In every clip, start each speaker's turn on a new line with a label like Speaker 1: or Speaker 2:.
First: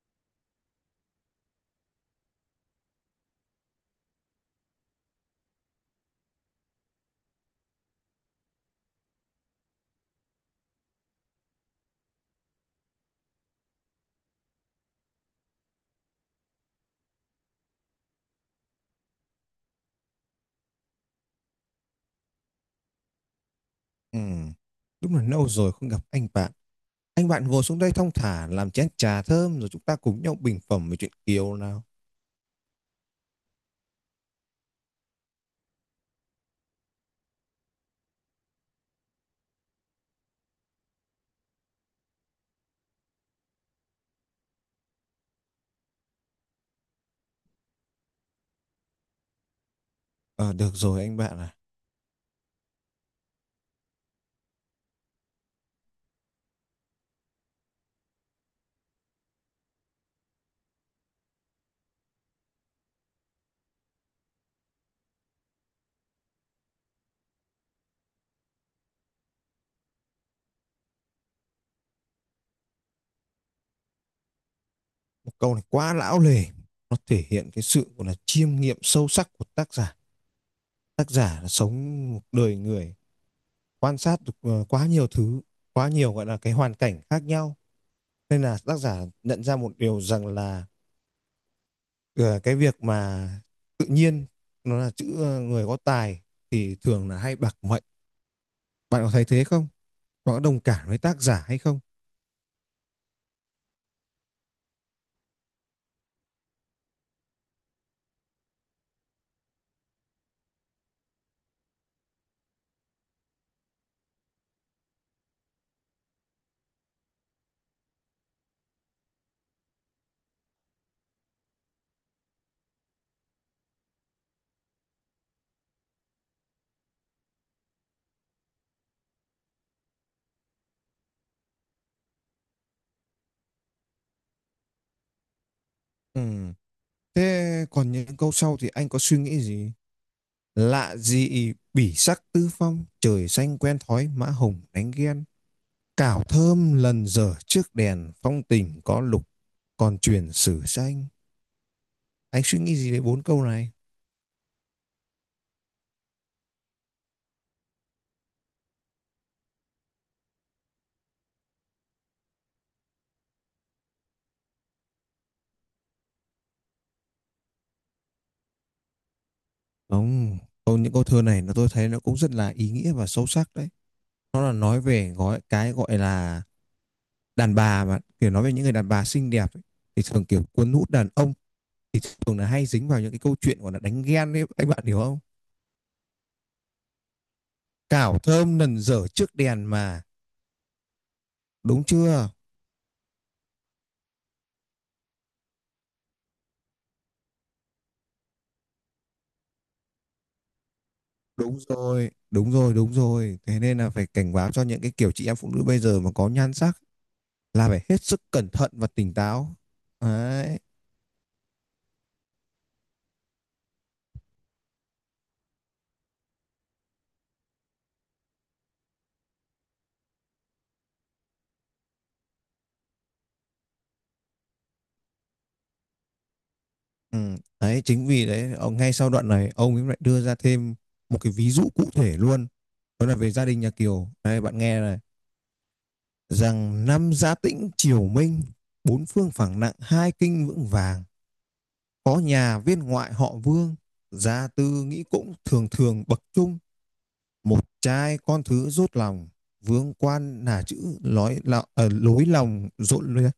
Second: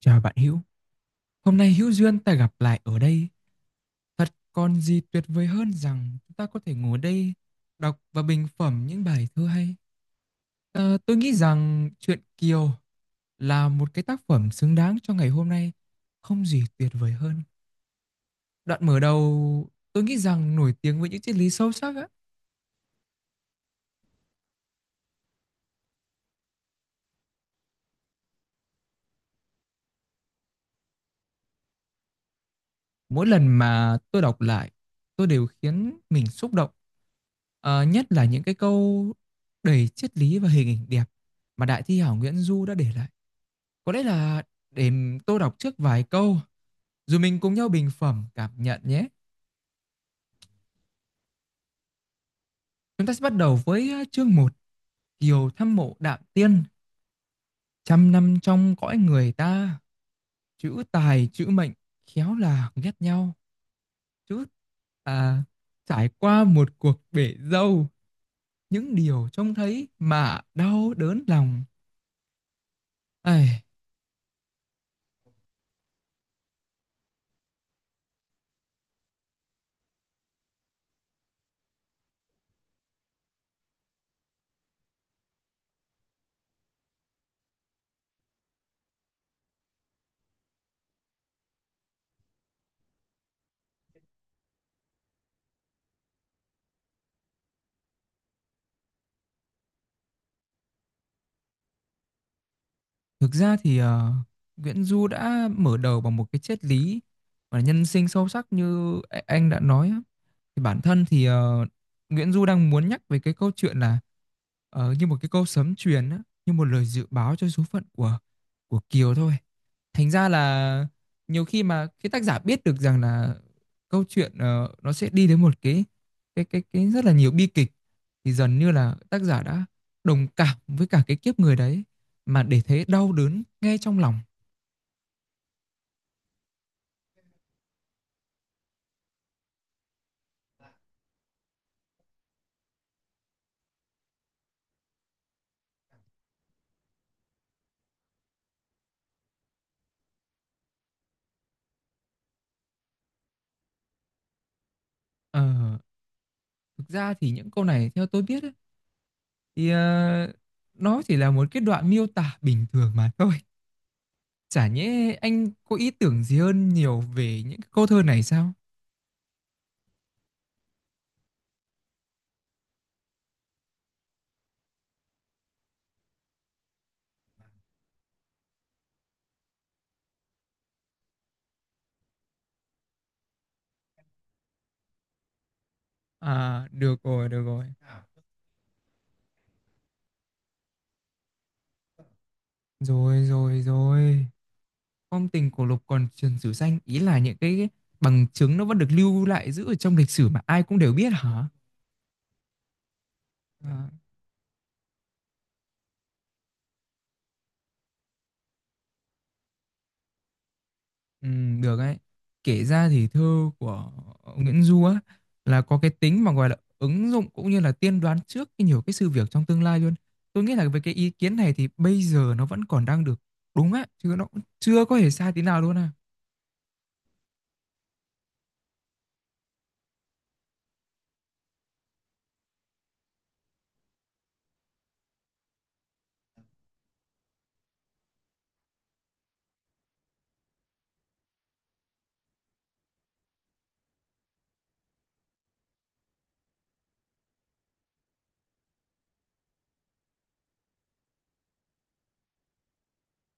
Speaker 1: Chào bạn Hữu, hôm nay hữu duyên ta gặp lại ở đây. Thật còn gì tuyệt vời hơn rằng chúng ta có thể ngồi đây đọc và bình phẩm những bài thơ hay. Tôi nghĩ rằng truyện Kiều là một cái tác phẩm xứng đáng cho ngày hôm nay, không gì tuyệt vời hơn. Đoạn mở đầu tôi nghĩ rằng nổi tiếng với những triết lý sâu sắc á.
Speaker 2: Ừ, đúng là lâu rồi không gặp anh bạn. Anh bạn ngồi xuống đây thong thả làm chén trà thơm rồi chúng ta cùng nhau bình phẩm về chuyện Kiều nào.
Speaker 1: Mỗi lần mà tôi đọc lại, tôi đều khiến mình xúc động. Nhất là những cái câu đầy triết lý và hình ảnh đẹp mà đại thi hảo Nguyễn Du đã để lại. Có lẽ là để tôi đọc trước vài câu, rồi mình cùng nhau bình phẩm cảm nhận nhé.
Speaker 2: Ờ, Được rồi anh bạn à.
Speaker 1: Chúng ta sẽ bắt đầu với chương một Kiều thăm mộ Đạm Tiên, trăm năm trong cõi người ta, chữ tài chữ mệnh, khéo là ghét nhau. Chữ à, Trải qua một cuộc bể dâu, những điều trông thấy mà đau đớn lòng. Ai,
Speaker 2: Một câu này quá lão lề. Nó thể hiện cái sự gọi là chiêm nghiệm sâu sắc của tác giả. Tác giả là sống một đời người quan sát được quá nhiều thứ, quá nhiều gọi là cái hoàn cảnh khác nhau. Nên là tác giả nhận ra một điều rằng là ờ, cái việc mà tự nhiên nó là chữ người có tài thì thường là hay bạc mệnh. Bạn có thấy thế không? Bạn có đồng cảm với tác giả hay không?
Speaker 1: thực ra thì Nguyễn Du đã mở đầu bằng một cái triết lý và nhân sinh sâu sắc như anh đã nói. Thì bản thân thì Nguyễn Du đang muốn nhắc về cái câu chuyện là như một cái câu sấm truyền á, như một lời dự báo cho số phận của Kiều thôi. Thành ra là nhiều khi mà cái tác giả biết được rằng là câu chuyện nó sẽ đi đến một cái rất là nhiều bi kịch thì dần như là tác giả đã đồng cảm với cả cái kiếp người đấy mà để thấy đau đớn ngay trong lòng.
Speaker 2: Ừm, Thế còn những câu sau thì anh có suy nghĩ gì? Lạ gì bỉ sắc tư phong, trời xanh quen thói mã hồng đánh ghen. Cảo thơm lần dở trước đèn, phong tình có lục, còn truyền sử xanh. Anh suy nghĩ gì về bốn câu này?
Speaker 1: Ờ, Thực ra thì những câu này theo tôi biết ấy, thì nó chỉ là một cái đoạn miêu tả bình thường mà thôi. Chả nhẽ anh có ý tưởng gì hơn nhiều về những cái câu thơ này sao?
Speaker 2: Không, những câu thơ này nó tôi thấy nó cũng rất là ý nghĩa và sâu sắc đấy. Nó là nói về gói cái gọi là đàn bà mà kiểu nói về những người đàn bà xinh đẹp ấy, thì thường kiểu cuốn hút đàn ông thường là hay dính vào những cái câu chuyện gọi là đánh ghen ấy anh bạn hiểu không.
Speaker 1: À, được rồi, được rồi.
Speaker 2: Cảo thơm nần dở trước đèn mà, đúng chưa?
Speaker 1: Rồi, rồi, rồi. Phong tình cổ lục còn truyền sử xanh, ý là những cái bằng chứng nó vẫn được lưu lại giữ ở trong lịch sử mà ai cũng đều biết hả?
Speaker 2: Đúng rồi, đúng rồi, đúng rồi, thế nên
Speaker 1: À.
Speaker 2: là phải cảnh báo cho những cái kiểu chị em phụ nữ bây giờ mà có nhan sắc là phải hết sức cẩn thận và tỉnh táo đấy.
Speaker 1: Ừ, được ấy. Kể ra thì thơ của Nguyễn Du á là có cái tính mà gọi là ứng dụng cũng như là tiên đoán trước cái nhiều cái sự việc trong tương lai luôn. Tôi nghĩ là với cái ý kiến này thì bây giờ nó vẫn còn đang được đúng á, chứ nó cũng chưa có hề sai tí nào luôn à.
Speaker 2: Ừ. Đấy chính vì đấy ông ngay sau đoạn này ông ấy lại đưa ra thêm một cái ví dụ cụ thể luôn, đó là về gia đình nhà Kiều, đây bạn nghe này: rằng năm gia tĩnh triều minh, bốn phương phẳng nặng hai kinh vững vàng. Có nhà viên ngoại họ Vương, gia tư nghĩ cũng thường thường bậc trung, một trai con thứ rốt lòng, vương quan là chữ lối, lối lòng rộn lối,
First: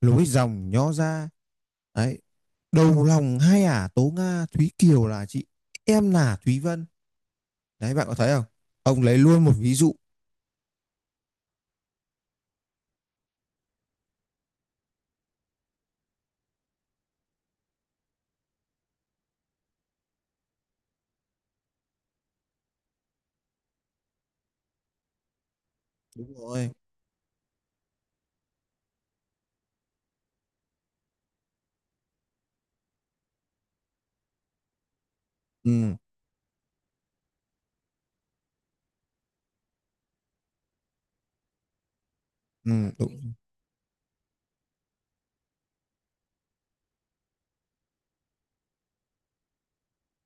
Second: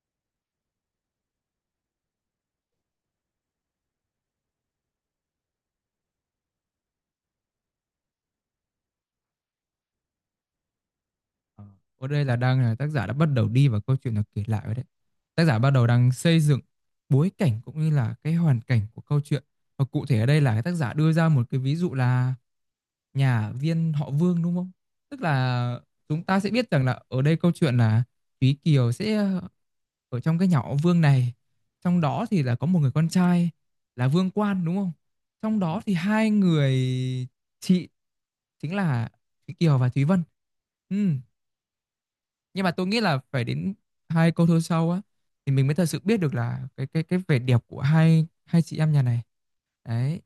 Speaker 2: lối dòng nhó ra. Đấy, đầu lòng hai ả à, Tố Nga, Thúy Kiều là chị, em là Thúy Vân. Đấy, bạn có thấy không? Ông lấy luôn một ví dụ.
Speaker 1: Ờ, Ở đây là đang là tác giả đã bắt đầu đi vào câu chuyện được kể lại rồi đấy. Tác giả bắt đầu đang xây dựng bối cảnh cũng như là cái hoàn cảnh của câu chuyện. Và cụ thể ở đây là cái tác giả đưa ra một cái ví dụ là nhà viên họ Vương đúng không? Tức là chúng
Speaker 2: Đúng
Speaker 1: ta sẽ
Speaker 2: rồi.
Speaker 1: biết rằng là ở đây câu chuyện là Thúy Kiều sẽ ở trong cái nhà họ Vương này. Trong đó thì là có một người con trai là Vương Quan đúng không? Trong đó thì
Speaker 2: Ừ,
Speaker 1: hai người chị chính là Thúy Kiều và Thúy Vân. Ừ, nhưng mà
Speaker 2: ừ,
Speaker 1: tôi nghĩ là
Speaker 2: đúng.
Speaker 1: phải đến hai câu thơ sau á thì mình mới thật sự biết được là cái vẻ đẹp của hai hai chị em nhà này đấy.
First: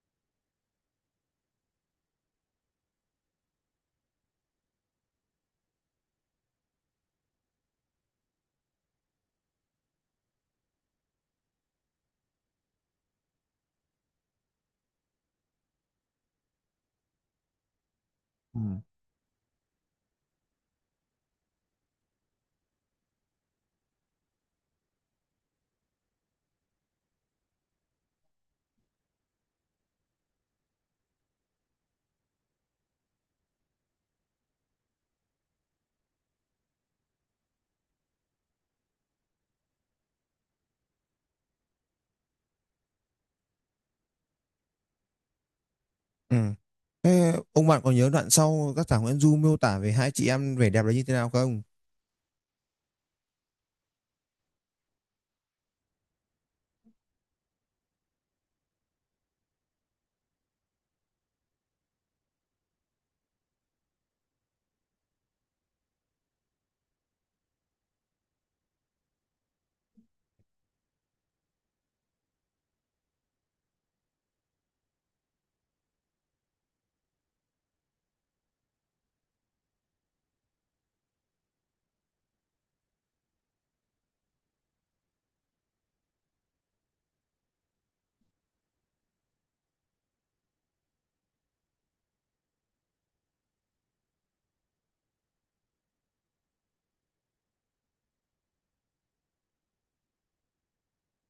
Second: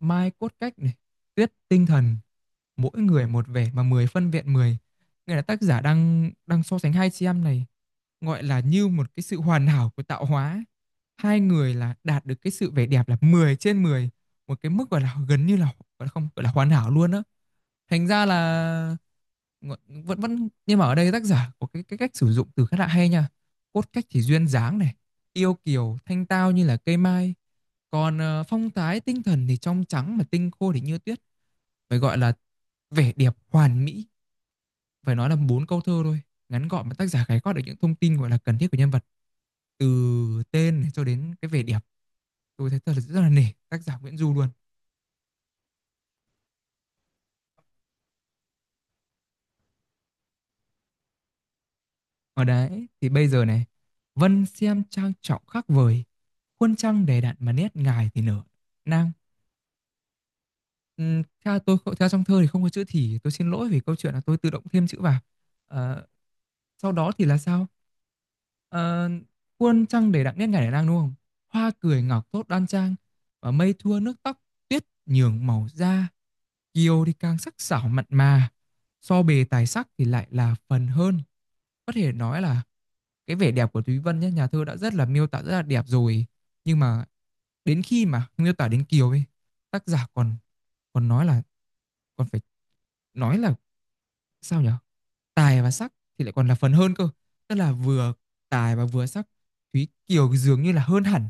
Speaker 1: Mai cốt cách này, Tuyết tinh thần, mỗi người một vẻ mà 10 phân vẹn mười, nghĩa là tác giả đang đang so sánh hai chị em này, gọi là như một cái sự hoàn hảo của tạo hóa, hai người là đạt được cái sự vẻ đẹp là 10/10, một cái mức gọi là gần như là gọi là không gọi là hoàn hảo luôn á. Thành ra
Speaker 2: Ừ.
Speaker 1: là vẫn vẫn nhưng mà ở đây tác giả có cái cách sử dụng từ khá là hay nha, cốt cách thì duyên dáng này, yêu kiều thanh tao như là cây mai, còn phong thái tinh thần thì trong trắng mà tinh khô thì như tuyết, phải gọi là vẻ đẹp hoàn mỹ. Phải nói là bốn câu thơ thôi, ngắn gọn mà tác giả khái quát được những thông tin gọi là cần thiết của nhân vật, từ tên này cho đến cái vẻ đẹp. Tôi thấy thật là rất là nể tác giả Nguyễn Du luôn.
Speaker 2: Ừ. Thế ông bạn có nhớ đoạn sau các thảo Nguyễn Du miêu tả về hai chị em vẻ đẹp là như thế nào không?
Speaker 1: Ở đấy thì bây giờ này, Vân xem trang trọng khác vời, Khuôn trăng đầy đặn mà nét ngài thì nở nang. Theo tôi theo trong thơ thì không có chữ "thì", tôi xin lỗi vì câu chuyện là tôi tự động thêm chữ vào. Ờ, Sau đó thì là sao? Ờ, "Muôn trăng đầy đặn nét ngày nở nang", đúng không? "Hoa cười ngọc thốt đoan trang, và mây thua nước tóc, tuyết nhường màu da." Kiều thì càng sắc sảo mặn mà, so bề tài sắc thì lại là phần hơn. Có thể nói là cái vẻ đẹp của Thúy Vân nhá, nhà thơ đã rất là miêu tả rất là đẹp rồi, nhưng mà đến khi mà miêu tả đến Kiều ấy, tác giả còn còn nói là còn phải nói là sao nhở, tài và sắc thì lại còn là phần hơn cơ, tức là vừa tài và vừa sắc, Thúy Kiều dường như là hơn hẳn,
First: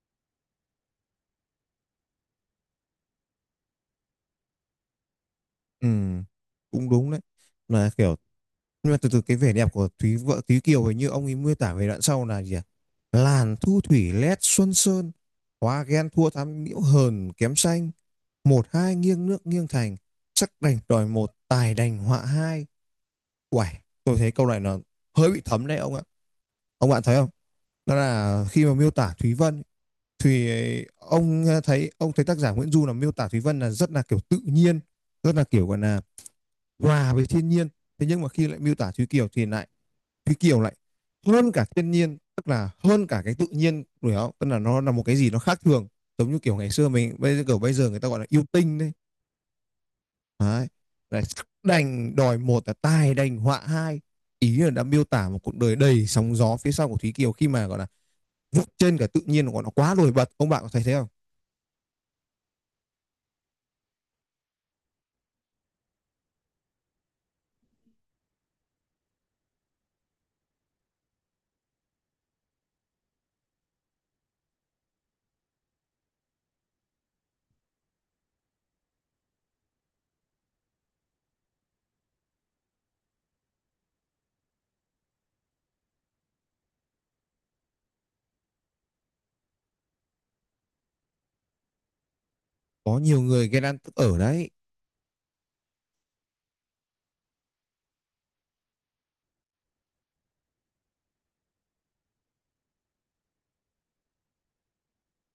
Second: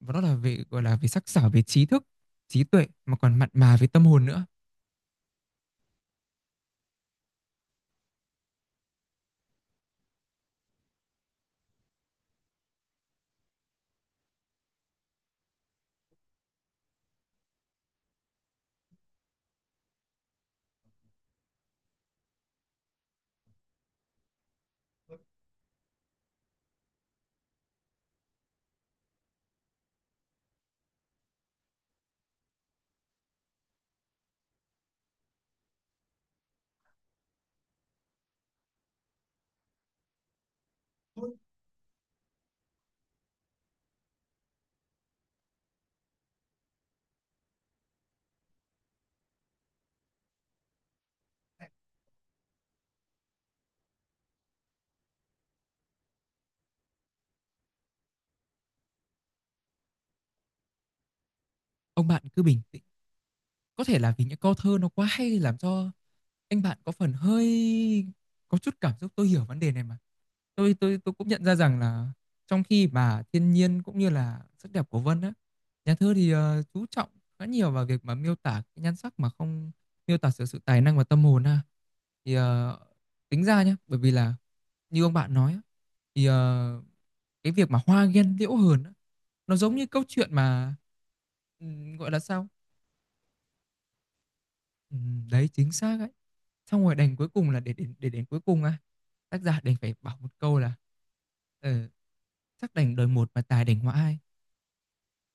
Speaker 1: và đó là về gọi là về sắc sảo, về trí thức trí tuệ mà còn mặn mà về tâm hồn nữa.
Speaker 2: Ừ, cũng đúng đấy. Là kiểu, nhưng mà từ từ cái vẻ đẹp của Thúy Kiều hình như ông ấy miêu tả về đoạn sau là gì à? Làn thu thủy lét xuân sơn, hóa ghen thua thắm nhiễu hờn kém xanh, một hai nghiêng nước nghiêng thành, sắc đành đòi một tài đành họa hai. Uầy, tôi thấy câu này nó hơi bị thấm đấy ông ạ. Ông bạn thấy không? Đó là khi mà miêu tả Thúy Vân thì thấy ông thấy tác giả Nguyễn Du là miêu tả Thúy Vân là rất là kiểu tự nhiên, rất là kiểu gọi là hòa với thiên nhiên, thế nhưng mà khi lại miêu tả Thúy Kiều thì lại, Thúy Kiều lại hơn cả thiên nhiên, tức là hơn cả cái tự nhiên đúng không, tức là nó là một cái gì nó khác thường, giống như kiểu ngày xưa mình bây giờ kiểu bây giờ người ta gọi là yêu tinh đấy. Đấy là đành đòi một là tài đành họa hai, ý là đã miêu tả một cuộc đời đầy sóng gió phía sau của Thúy Kiều khi mà gọi là vượt trên cả tự nhiên của nó quá nổi bật, ông bạn có thấy thế không?
Speaker 1: Ông bạn cứ bình tĩnh, có thể là vì những câu thơ nó quá hay làm cho anh bạn có phần hơi có chút cảm xúc. Tôi hiểu vấn đề này mà, tôi cũng nhận ra rằng là trong khi mà thiên nhiên cũng như là sắc đẹp của Vân á, nhà thơ thì chú trọng khá nhiều vào việc mà miêu tả cái nhan sắc mà không miêu tả sự sự tài năng và tâm hồn ha, thì tính ra nhá, bởi vì là như ông bạn nói á, thì cái việc mà hoa ghen liễu hờn á, nó giống như câu chuyện mà gọi là sao.
Speaker 2: Có nhiều người ghen ăn tức ở đấy.
Speaker 1: Đấy, chính xác ấy. Xong rồi đành cuối cùng là để đến cuối cùng á, tác giả đành phải bảo một câu là "Ờ, sắc đành đời một mà tài đành họa hai,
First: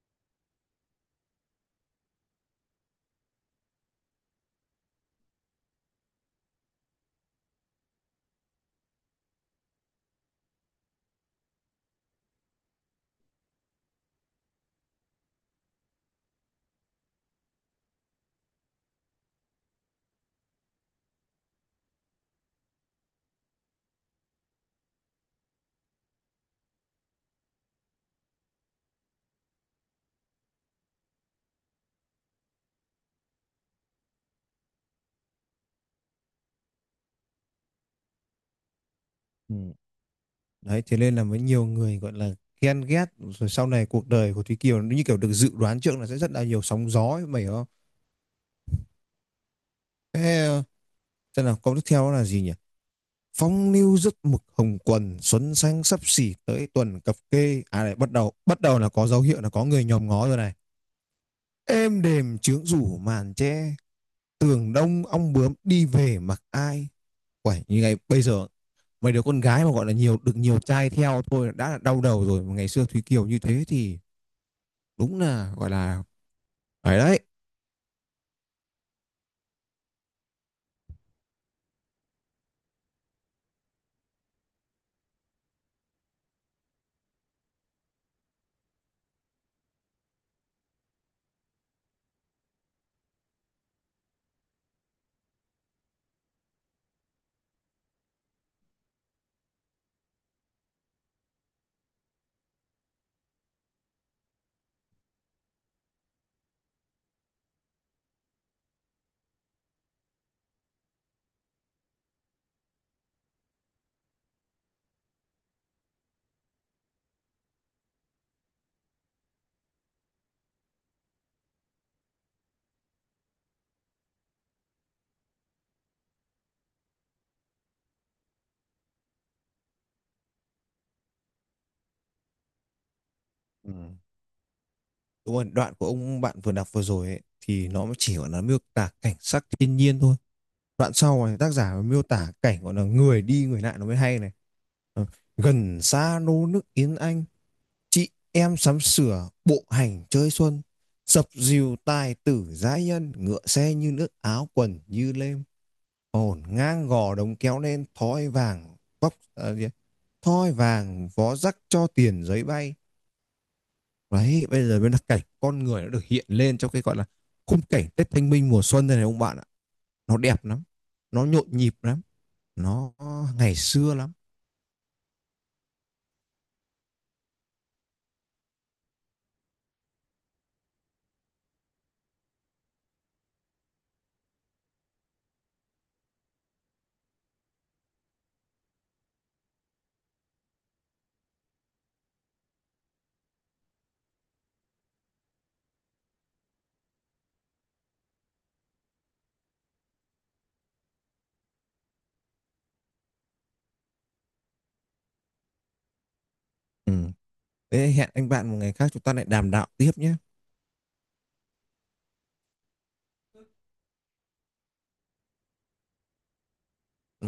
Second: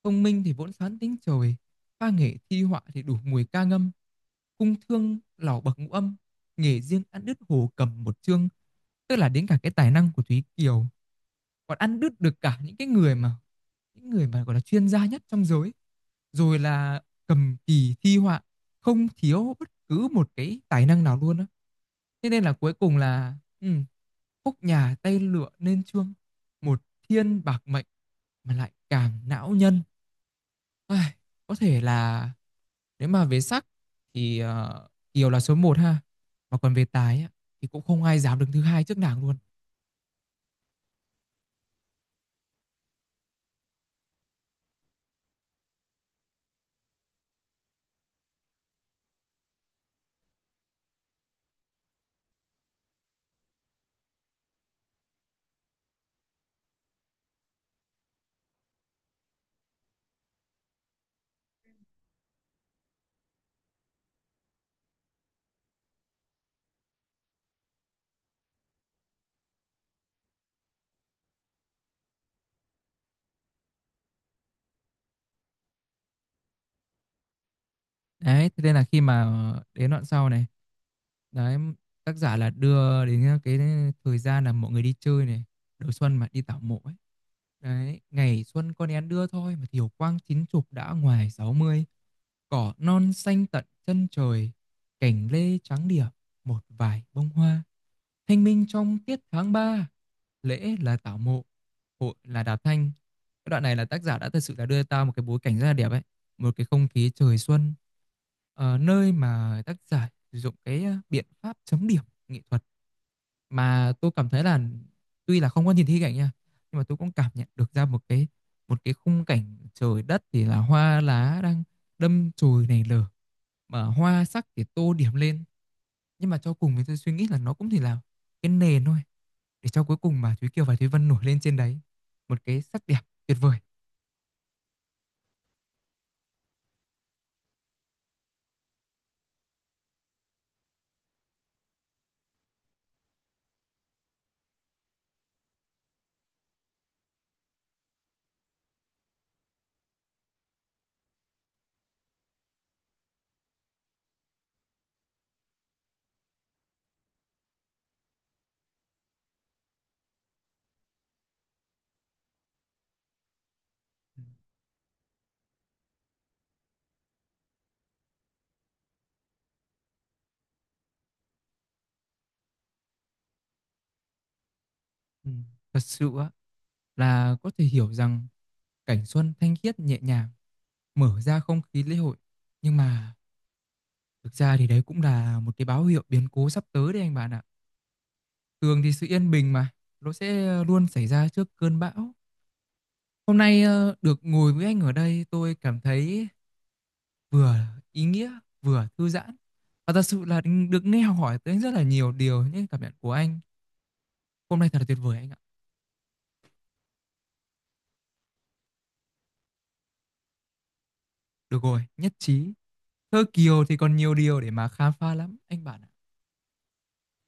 Speaker 1: công minh thì vốn xoán tính trời, pha nghệ thi họa thì đủ mùi ca ngâm, cung thương lỏ bậc ngũ âm, nghề riêng ăn đứt hồ cầm một chương." Tức là đến cả cái tài năng của Thúy Kiều còn ăn đứt được cả những cái người mà những người mà gọi là chuyên gia nhất trong giới, rồi là cầm kỳ thi họa, không thiếu bất cứ một cái tài năng nào luôn á. Thế nên là cuối cùng là ừ, khúc nhà tay lựa nên chương, một thiên bạc mệnh mà lại càng não nhân. Ai, có thể là nếu mà về sắc thì Kiều là số một ha, mà còn về tài á, thì cũng không ai dám đứng thứ hai trước nàng luôn.
Speaker 2: Ừ. Đấy, thế nên là mới nhiều người gọi là ghen ghét rồi sau này cuộc đời của Thúy Kiều nó như kiểu được dự đoán trước là sẽ rất là nhiều sóng gió mày hiểu không? Thế là câu tiếp theo là gì nhỉ? Phong lưu rất mực hồng quần xuân xanh sắp xỉ tới tuần cập kê à, này bắt đầu là có dấu hiệu là có người nhòm ngó rồi này, êm đềm trướng rủ màn che, tường đông ong bướm đi về mặc ai. Quẩy như ngày bây giờ, mấy đứa con gái mà gọi là được nhiều trai theo thôi đã là đau đầu rồi mà ngày xưa Thúy Kiều như thế thì đúng là gọi là phải đấy.
Speaker 1: Đấy, thế nên là khi mà đến đoạn sau này, đấy, tác giả là đưa đến cái thời gian là mọi người đi chơi này, đầu xuân mà đi tảo mộ ấy. Đấy, ngày xuân con én đưa thôi mà thiều quang chín chục đã ngoài sáu mươi, cỏ non xanh tận chân trời, cành lê trắng điểm, một vài bông hoa. Thanh minh trong tiết tháng 3, lễ là tảo mộ, hội là đạp thanh. Cái đoạn này là tác giả đã thật sự là đưa ta một cái bối cảnh rất là đẹp ấy, một cái không khí trời xuân, nơi mà tác giả sử dụng cái biện pháp chấm điểm nghệ thuật, mà tôi cảm thấy là tuy là không có nhìn thấy cảnh nha, nhưng mà tôi cũng cảm nhận được ra một cái khung cảnh trời đất thì là hoa lá đang đâm chồi nảy nở, mà hoa sắc thì tô điểm lên, nhưng mà cho cùng thì tôi suy nghĩ là nó cũng chỉ là cái nền thôi, để cho cuối cùng mà Thúy Kiều và Thúy Vân nổi lên trên đấy một cái sắc đẹp tuyệt vời.
Speaker 2: Ừ. Đúng rồi, đoạn của ông bạn vừa đọc vừa rồi ấy, thì nó chỉ gọi là miêu tả cảnh sắc thiên nhiên thôi. Đoạn sau này tác giả miêu tả cảnh gọi là người đi người lại nó mới hay này. Ờ, Gần xa nô nức yến anh, chị em sắm sửa bộ hành chơi xuân, dập dìu tài tử giãi nhân, ngựa xe như nước áo quần như lêm, hồn ngang gò đống kéo lên thói vàng vóc, à, gì ấy? Thói vàng vó rắc cho tiền giấy bay. Đấy, bây giờ mới là cảnh con người nó được hiện lên trong cái gọi là khung cảnh Tết Thanh Minh mùa xuân đây này ông bạn ạ. Nó đẹp lắm, nó nhộn nhịp lắm, nó ngày xưa lắm.
Speaker 1: Ừ. Thật sự á, là có thể hiểu rằng cảnh xuân thanh khiết nhẹ nhàng, mở ra không khí lễ hội. Nhưng mà thực ra thì đấy cũng là một cái báo hiệu biến cố sắp tới đấy anh bạn ạ. Thường thì sự yên bình mà, nó sẽ luôn xảy ra trước cơn bão. Hôm nay được ngồi với anh ở đây tôi cảm thấy vừa ý nghĩa, vừa thư giãn. Và thật sự là được nghe học hỏi tới rất là nhiều điều những cảm nhận của anh. Hôm nay thật là tuyệt vời anh ạ.
Speaker 2: Ừ. Thế hẹn anh bạn một ngày khác chúng ta lại đàm đạo tiếp nhé.
Speaker 1: Được rồi, nhất trí. Thơ Kiều thì còn nhiều điều để mà khám phá lắm anh bạn ạ.
Speaker 2: Ừ.